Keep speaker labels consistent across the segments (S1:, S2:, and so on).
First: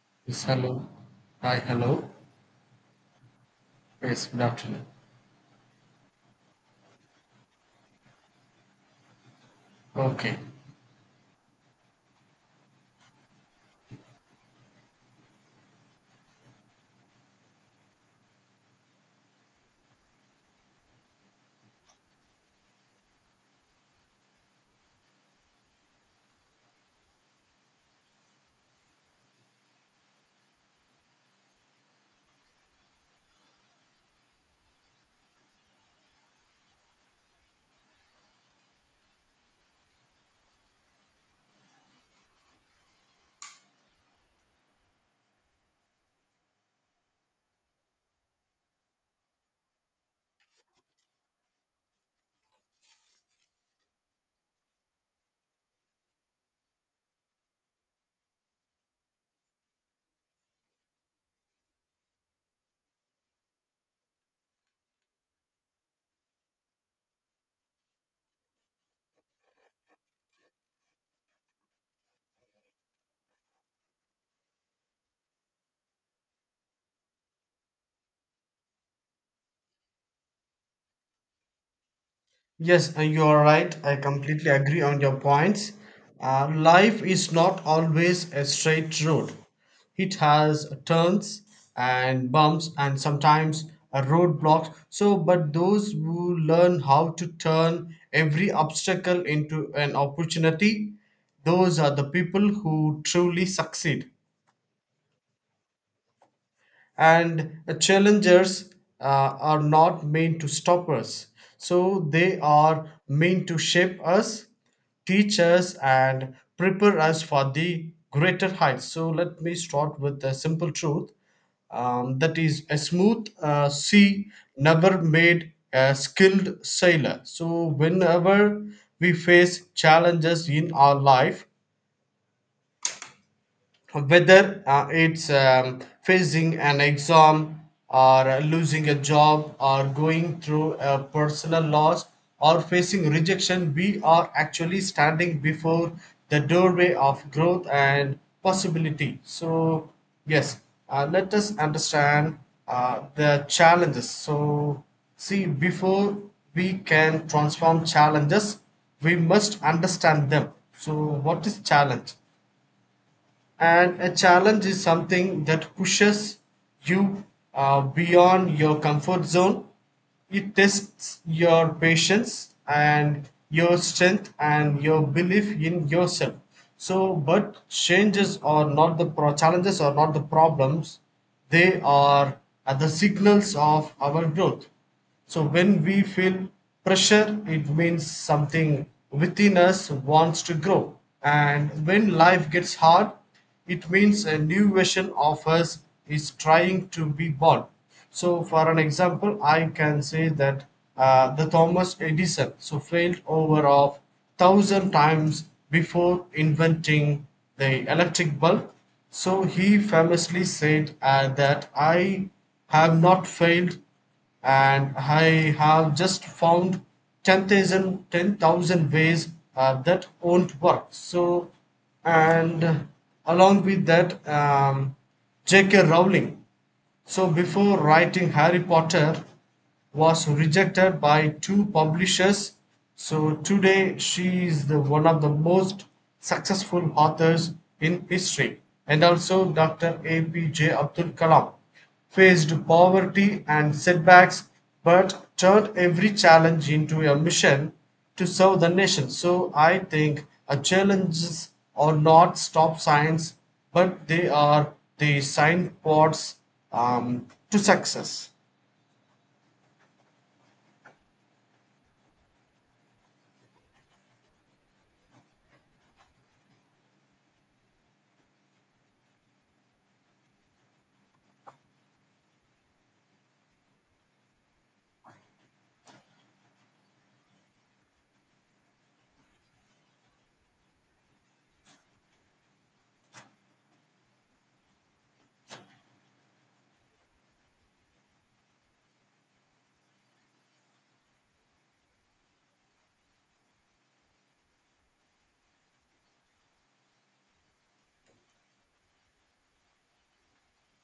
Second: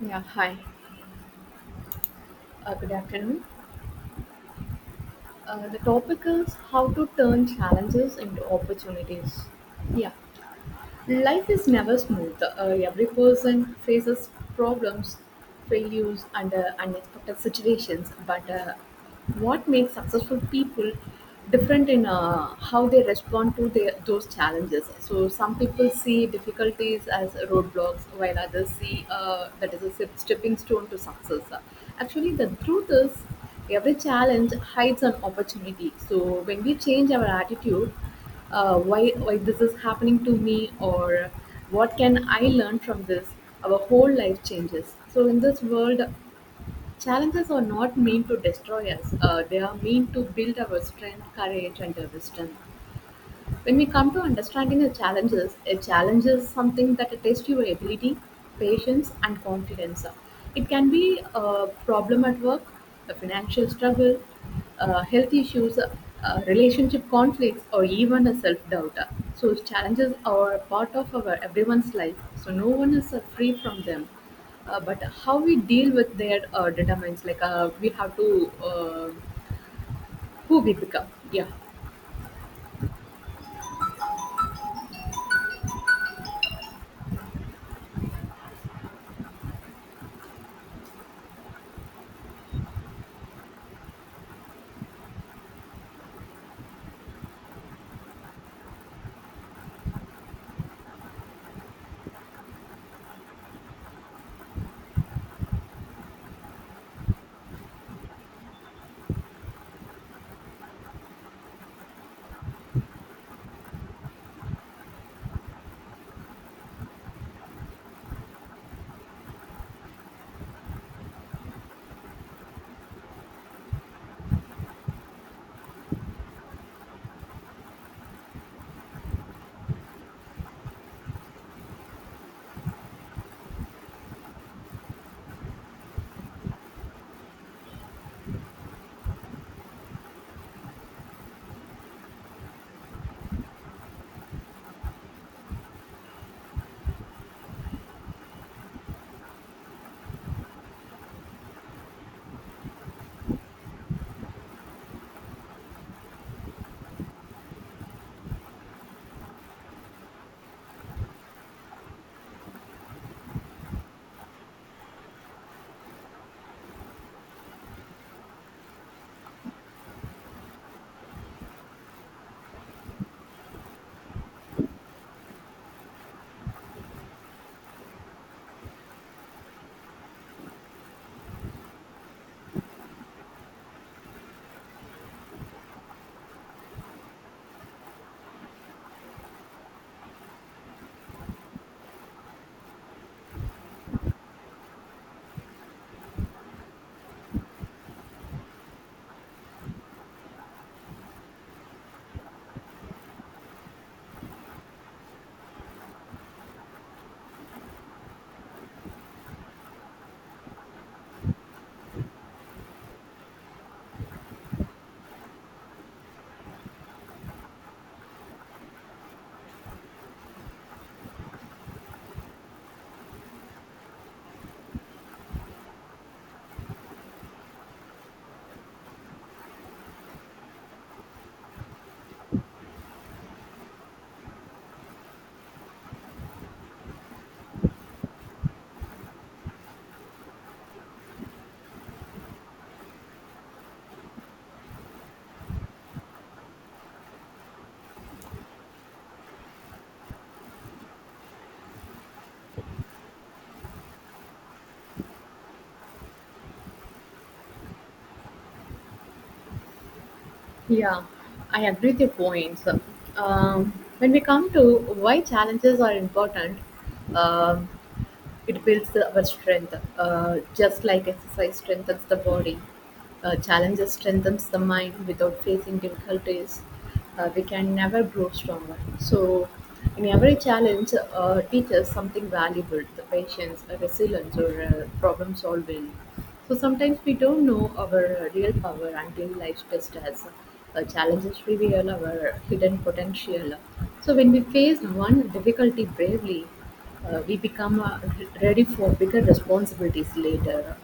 S1: Yeah,
S2: Yes,
S1: hi.
S2: hello. Hi, hello.
S1: Good afternoon.
S2: Yes, good afternoon.
S1: The topic is how to turn challenges into opportunities. Yeah.
S2: Okay.
S1: Life is never smooth. Every person faces problems, failures, and unexpected situations. But what makes successful people different in how they respond to those challenges? So, some people see difficulties as roadblocks, while others see that is a stepping stone to success. Actually, the truth is, every challenge hides an opportunity. So, when we change our attitude, why this is happening to me, or what can I learn from this? Our whole life changes. So in this world, challenges are not meant to destroy us. Uh, they are meant to build our strength, courage, and our wisdom. When we come to understanding the challenges, a challenge is something that tests your ability, patience, and confidence. It can be a problem at work, a financial struggle, health issues, relationship conflicts, or even a self doubt. So, challenges are a part of our everyone's life, so no one is free from them. But how we deal with their determines like we have to who we become. Yeah.
S2: Yes, you are right. I completely agree on your points. Life is not always a straight road. It has turns and bumps, and sometimes a roadblock. But those who learn how to turn every obstacle into an opportunity, those are the people who truly succeed. And challengers are not meant to stop us, so they are meant to shape us, teach us, and prepare us for the greater heights. So let me start with a simple truth, that is, a smooth sea never made a skilled sailor. So whenever we face challenges in our life, whether it's facing an exam, or losing a job, or going through a personal loss, or facing rejection, we are actually standing before the doorway of growth and possibility. So yes, let us understand the challenges. So see, before we can transform challenges, we must understand them. So what is challenge? And a challenge is something that pushes you beyond your comfort zone. It tests your patience and your strength and your belief in yourself. So, but changes are not the challenges are not the problems; they are the signals of our growth. So when we feel pressure, it means something within us wants to grow. And when life gets hard, it means a new version of us is trying to be born. So, for an example, I can say that the Thomas Edison so failed over of thousand times before inventing the electric bulb. So he famously said that I have not failed, and I have just found 10,000, 10,000 ways that won't work. So, and along with that, J.K. Rowling. So, before writing Harry Potter, was rejected by two publishers. So, today she is one of the most successful authors in history. And also, Dr. A.P.J. Abdul Kalam faced poverty and setbacks, but turned every challenge into a mission to serve the nation. So I think challenges are not stop signs, but they are the signposts to success.
S1: Yeah, I agree with your points. Um, when we come to why challenges are important, um, it builds our strength. Just like exercise strengthens the body, challenges strengthens the mind. Without facing difficulties, we can never grow stronger. So, in every challenge, teaches something valuable: the patience, resilience, or problem solving. So, sometimes we don't know our real power until life tests us. Challenges reveal our hidden potential. So, when we face one difficulty bravely, we become ready for bigger responsibilities later.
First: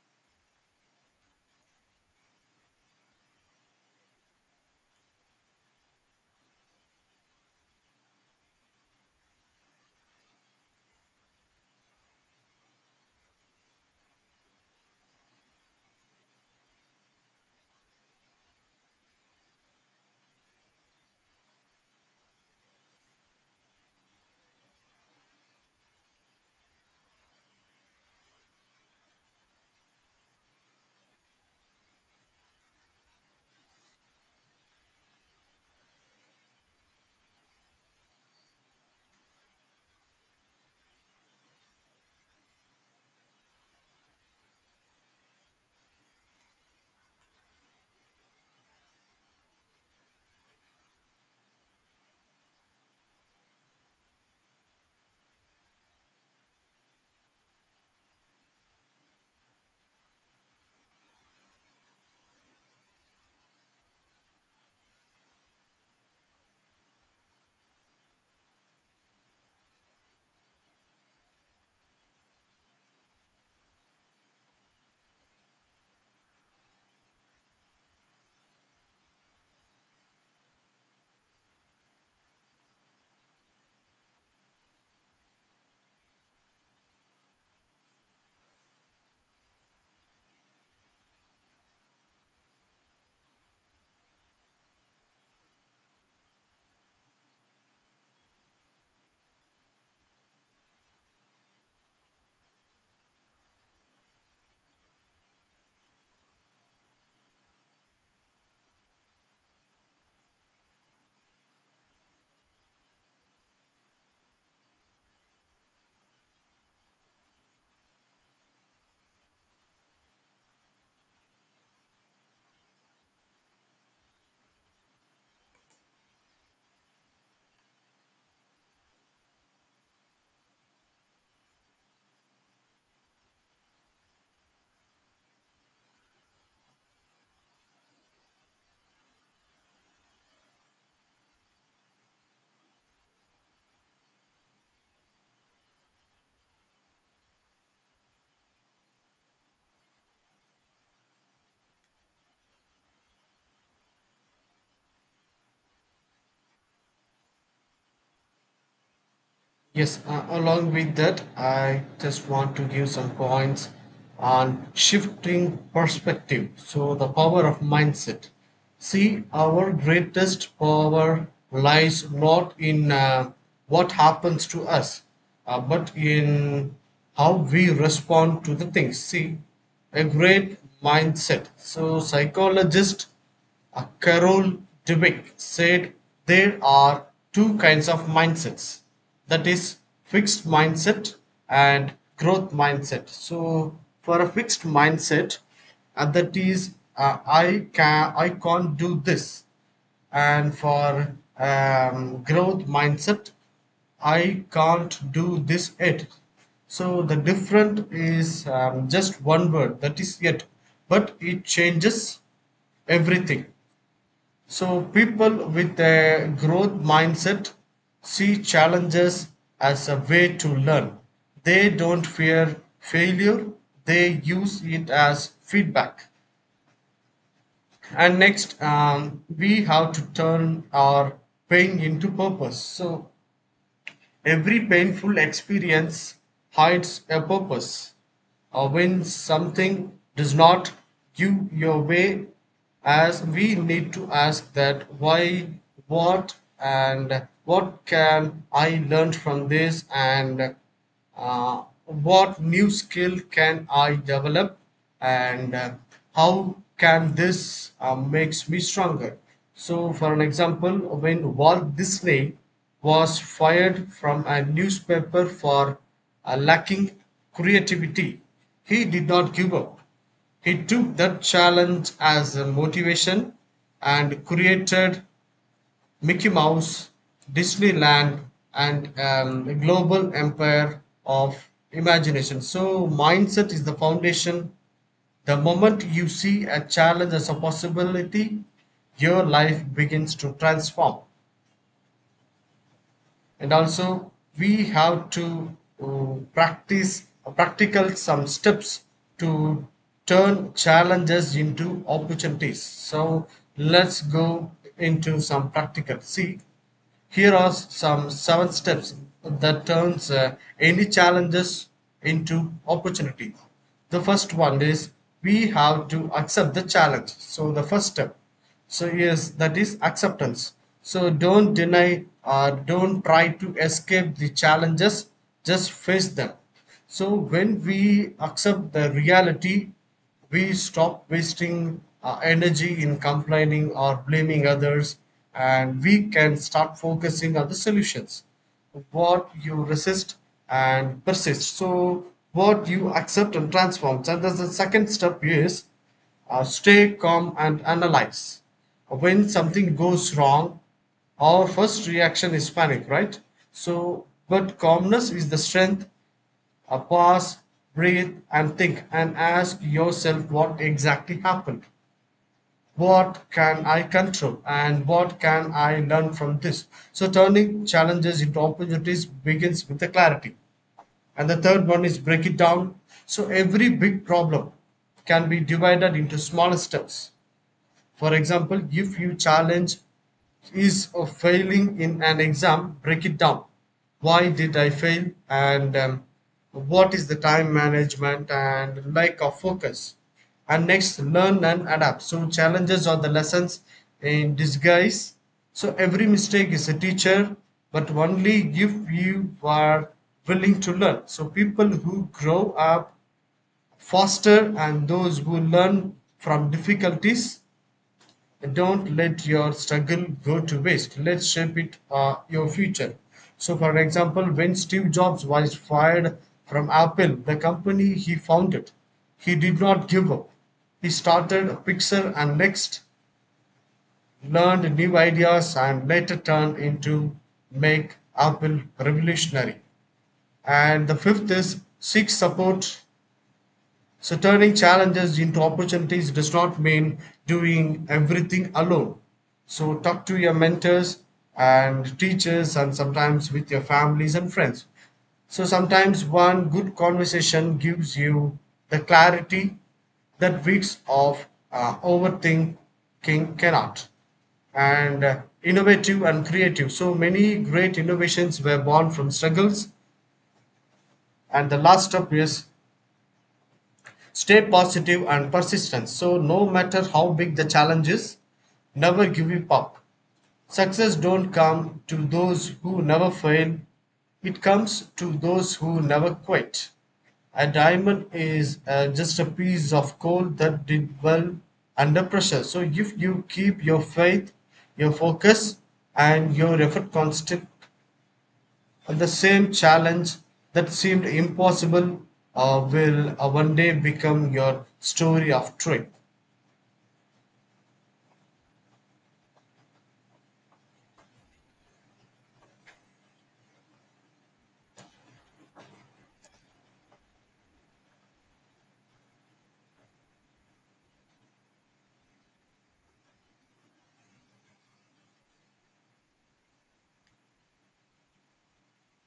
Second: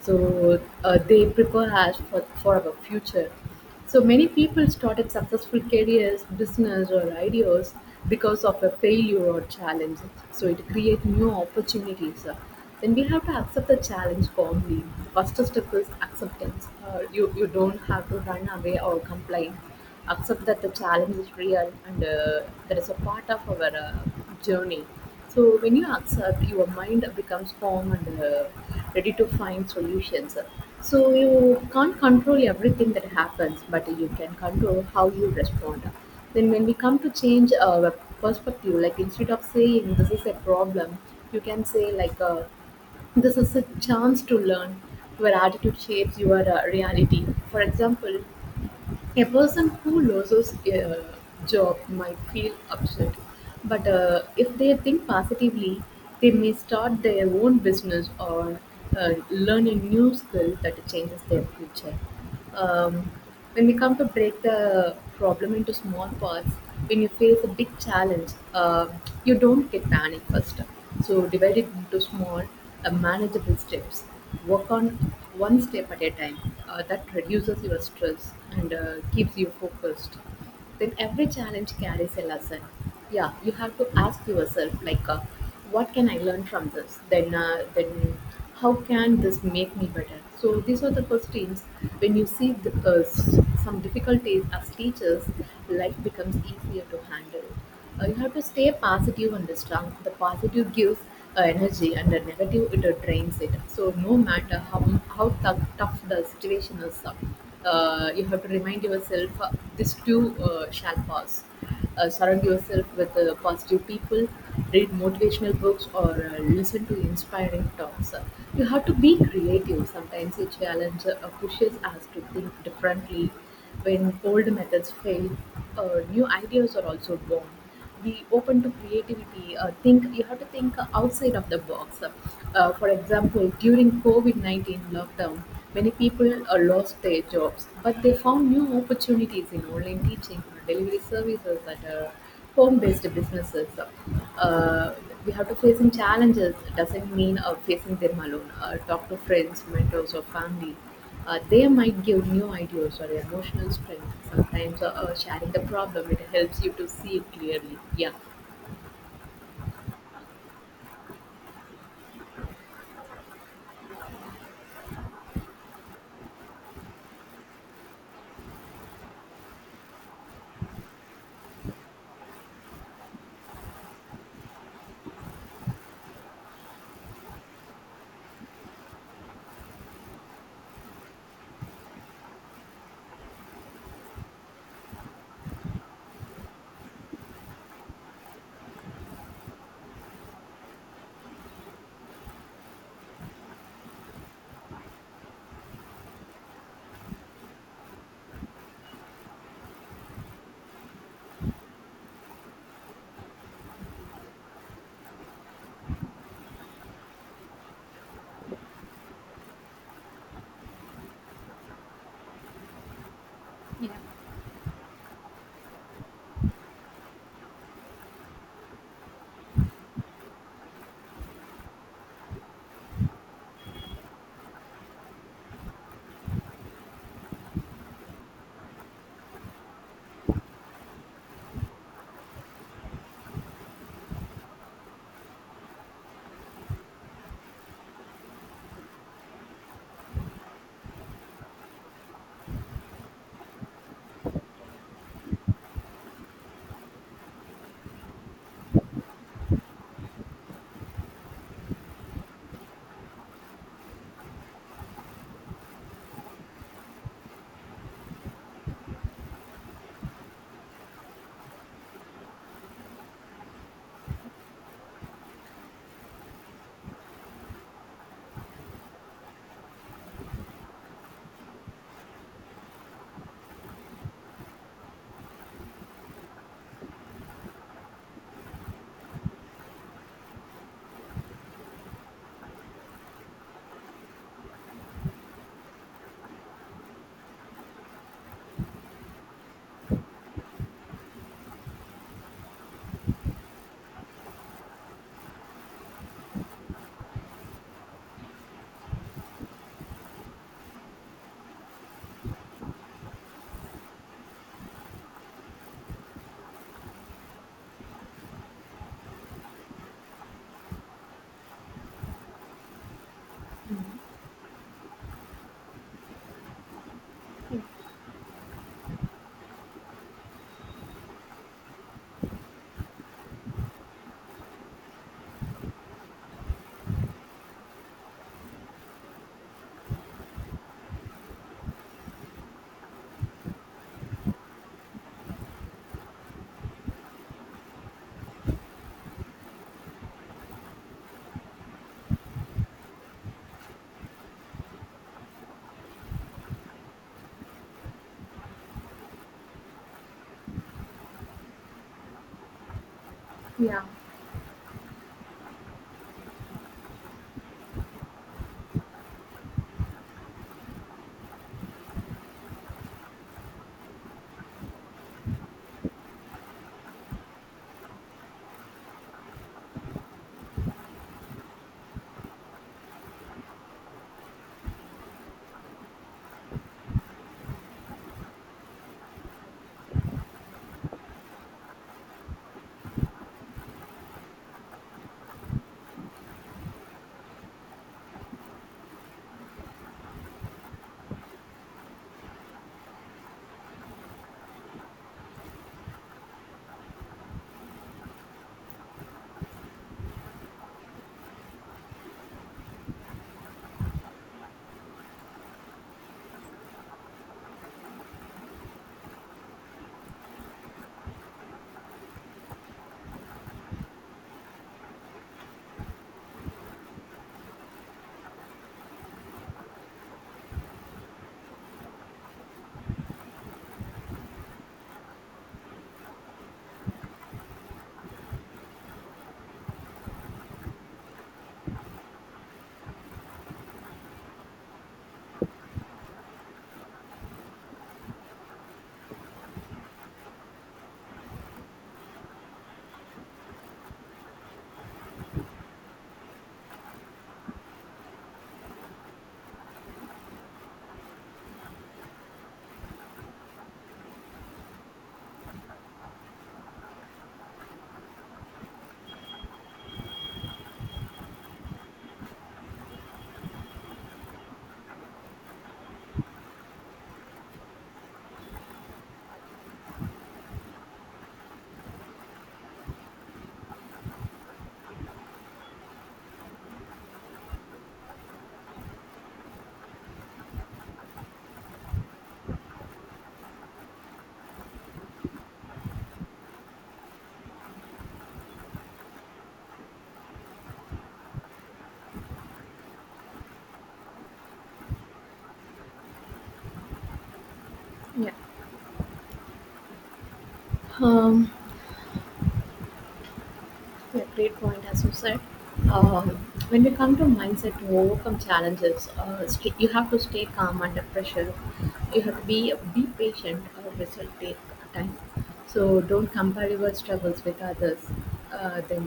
S1: So they prepare us for our future. So many people started successful careers, business, or ideas because of a failure or challenge. So it creates new opportunities. Then we have to accept the challenge calmly. First step is acceptance. You don't have to run away or complain. Accept that the challenge is real, and that is a part of our journey. So when you accept, your mind becomes calm and ready to find solutions. So you can't control everything that happens, but you can control how you respond. Then when we come to change our perspective, like instead of saying this is a problem, you can say like this is a chance to learn. Your attitude shapes your reality. For example, a person who loses a job might feel upset, but if they think positively, they may start their own business or learn a new skill that changes their future. Um, when we come to break the problem into small parts, when you face a big challenge, uh, you don't get panic first. So divide it into small, manageable steps. Work on one step at a time. That reduces your stress and keeps you focused. Then every challenge carries a lesson. Yeah, you have to ask yourself like, what can I learn from this? Then how can this make me better? So these are the questions. When you see some difficulties as teachers, life becomes easier to handle. You have to stay positive and strong. The positive gives energy and the negative it drains it. So no matter how tough the situation is, you have to remind yourself, this too shall pass. Uh, surround yourself with positive people, read motivational books, or listen to inspiring talks. You have to be creative. Sometimes a challenge pushes us to think differently. When old methods fail, new ideas are also born. Be open to creativity. Think You have to think outside of the box. For example, during COVID 19 lockdown, many people lost their jobs, but they found new opportunities in online teaching, delivery services, and home-based businesses. Uh, we have to facing challenges. It doesn't mean facing them alone. Talk to friends, mentors, or family. They might give new ideas or emotional strength. Sometimes sharing the problem it helps you to see it clearly. Yeah.
S2: Yes, along with that, I just want to give some points on shifting perspective. So, the power of mindset. See, our greatest power lies not in what happens to us, but in how we respond to the things. See, a great mindset. So, psychologists Carol Dweck said there are two kinds of mindsets, that is, fixed mindset and growth mindset. So for a fixed mindset, and that is, I can't do this. And for growth mindset, I can't do this yet. So the different is, just one word, that is, yet. But it changes everything. So people with a growth mindset see challenges as a way to learn. They don't fear failure, they use it as feedback. And next, we have to turn our pain into purpose. So every painful experience hides a purpose. Or when something does not give your way, as we need to ask that why, what, and what can I learn from this, and what new skill can I develop, and how can this makes me stronger. So for an example, when Walt Disney was fired from a newspaper for lacking creativity, he did not give up. He took that challenge as a motivation and created Mickey Mouse, Disneyland, and a global empire of imagination. So, mindset is the foundation. The moment you see a challenge as a possibility, your life begins to transform. And also, we have to practice practical some steps to turn challenges into opportunities. So, let's go into some practical. See, here are some seven steps that turns any challenges into opportunity. The first one is we have to accept the challenge. So the first step. So yes, that is acceptance. So don't deny or don't try to escape the challenges, just face them. So when we accept the reality, we stop wasting our energy in complaining or blaming others, and we can start focusing on the solutions. What you resist and persist. So, what you accept and transform. And that's the second step is stay calm and analyze. When something goes wrong, our first reaction is panic, right?
S1: Yeah,
S2: So, but calmness is the strength. Pause, breathe, and think, and ask yourself what exactly happened. What can I control, and what can I learn from this? So, turning challenges into opportunities begins with the clarity. And the third one is break it down. So, every big problem can be divided into smaller steps. For example, if you challenge is a failing in an exam, break it down. Why did I fail? And what is the time management and lack of focus? And next, learn and adapt. So, challenges are the lessons in disguise. So, every mistake is a teacher, but only if you are willing to learn. So, people who grow up faster and those who learn from difficulties, don't let your struggle go to waste, let's shape it, your future. So for example, when Steve Jobs was fired from Apple, the company he founded, he did not give up. He started Pixar, and next learned new ideas, and later turned into make Apple revolutionary. And the fifth is seek support. So turning challenges into opportunities does not mean doing everything alone. So talk to your mentors and teachers, and sometimes with your families and friends. So sometimes one good conversation gives you the clarity that weeks of overthinking cannot. And innovative and creative. So many great innovations were born from struggles. And the last step is stay positive and persistence. So, no matter how big the challenge is, never give up. Success don't come to those who never fail. It comes to those who never quit. A diamond is just a piece of coal that did well under pressure. So if you keep your faith, your focus, and your effort constant, the same challenge that seemed impossible will one day become your story of trip.
S1: yeah. Um, yeah, great point, as you said. Um, when we come to mindset to overcome challenges, you have to stay calm under pressure. You have to be patient. Result take time. So don't compare your struggles with others. Then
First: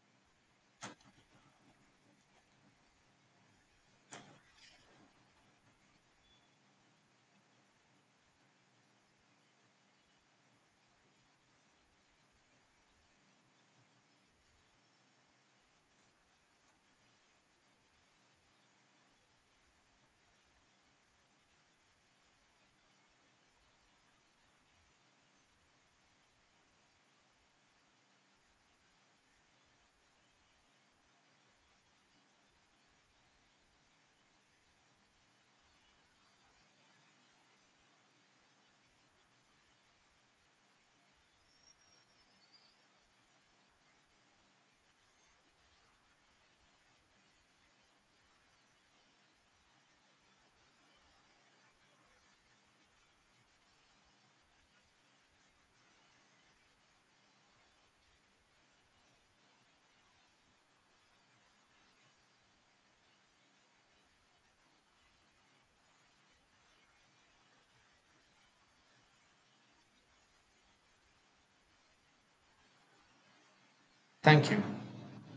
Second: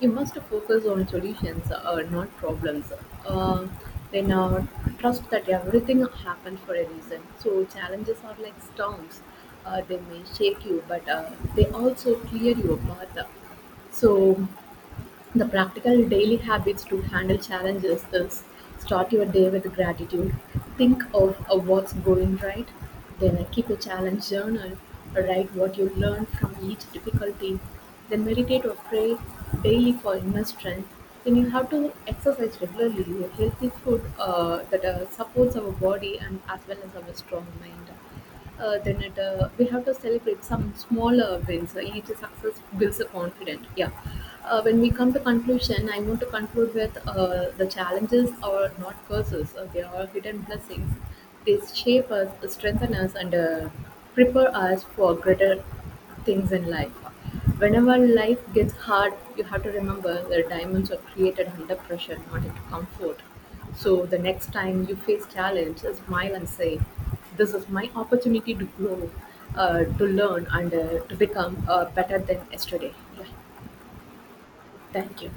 S1: you must focus on solutions, not problems. Uh, then trust that everything happens for a reason. So challenges are like storms. They may shake you, but they also clear your path. So, the practical daily habits to handle challenges is start your day with gratitude. Think of what's going right, then keep a challenge journal, write what you learned from each difficulty, then meditate or pray daily for inner strength. Then you have to exercise regularly, a healthy food that supports our body and as well as our strong mind. Then we have to celebrate some smaller wins. Each success builds a confidence. Yeah. When we come to conclusion, I want to conclude with the challenges are not curses. They are hidden blessings. They shape us, strengthen us, and prepare us for greater things in life. Whenever life gets hard, you have to remember that diamonds are created under pressure, not into comfort. So the next time you face challenge, smile and say, "This is my opportunity to grow, to learn, and to become better than yesterday." Yeah,
S2: Thank you.
S1: thank you.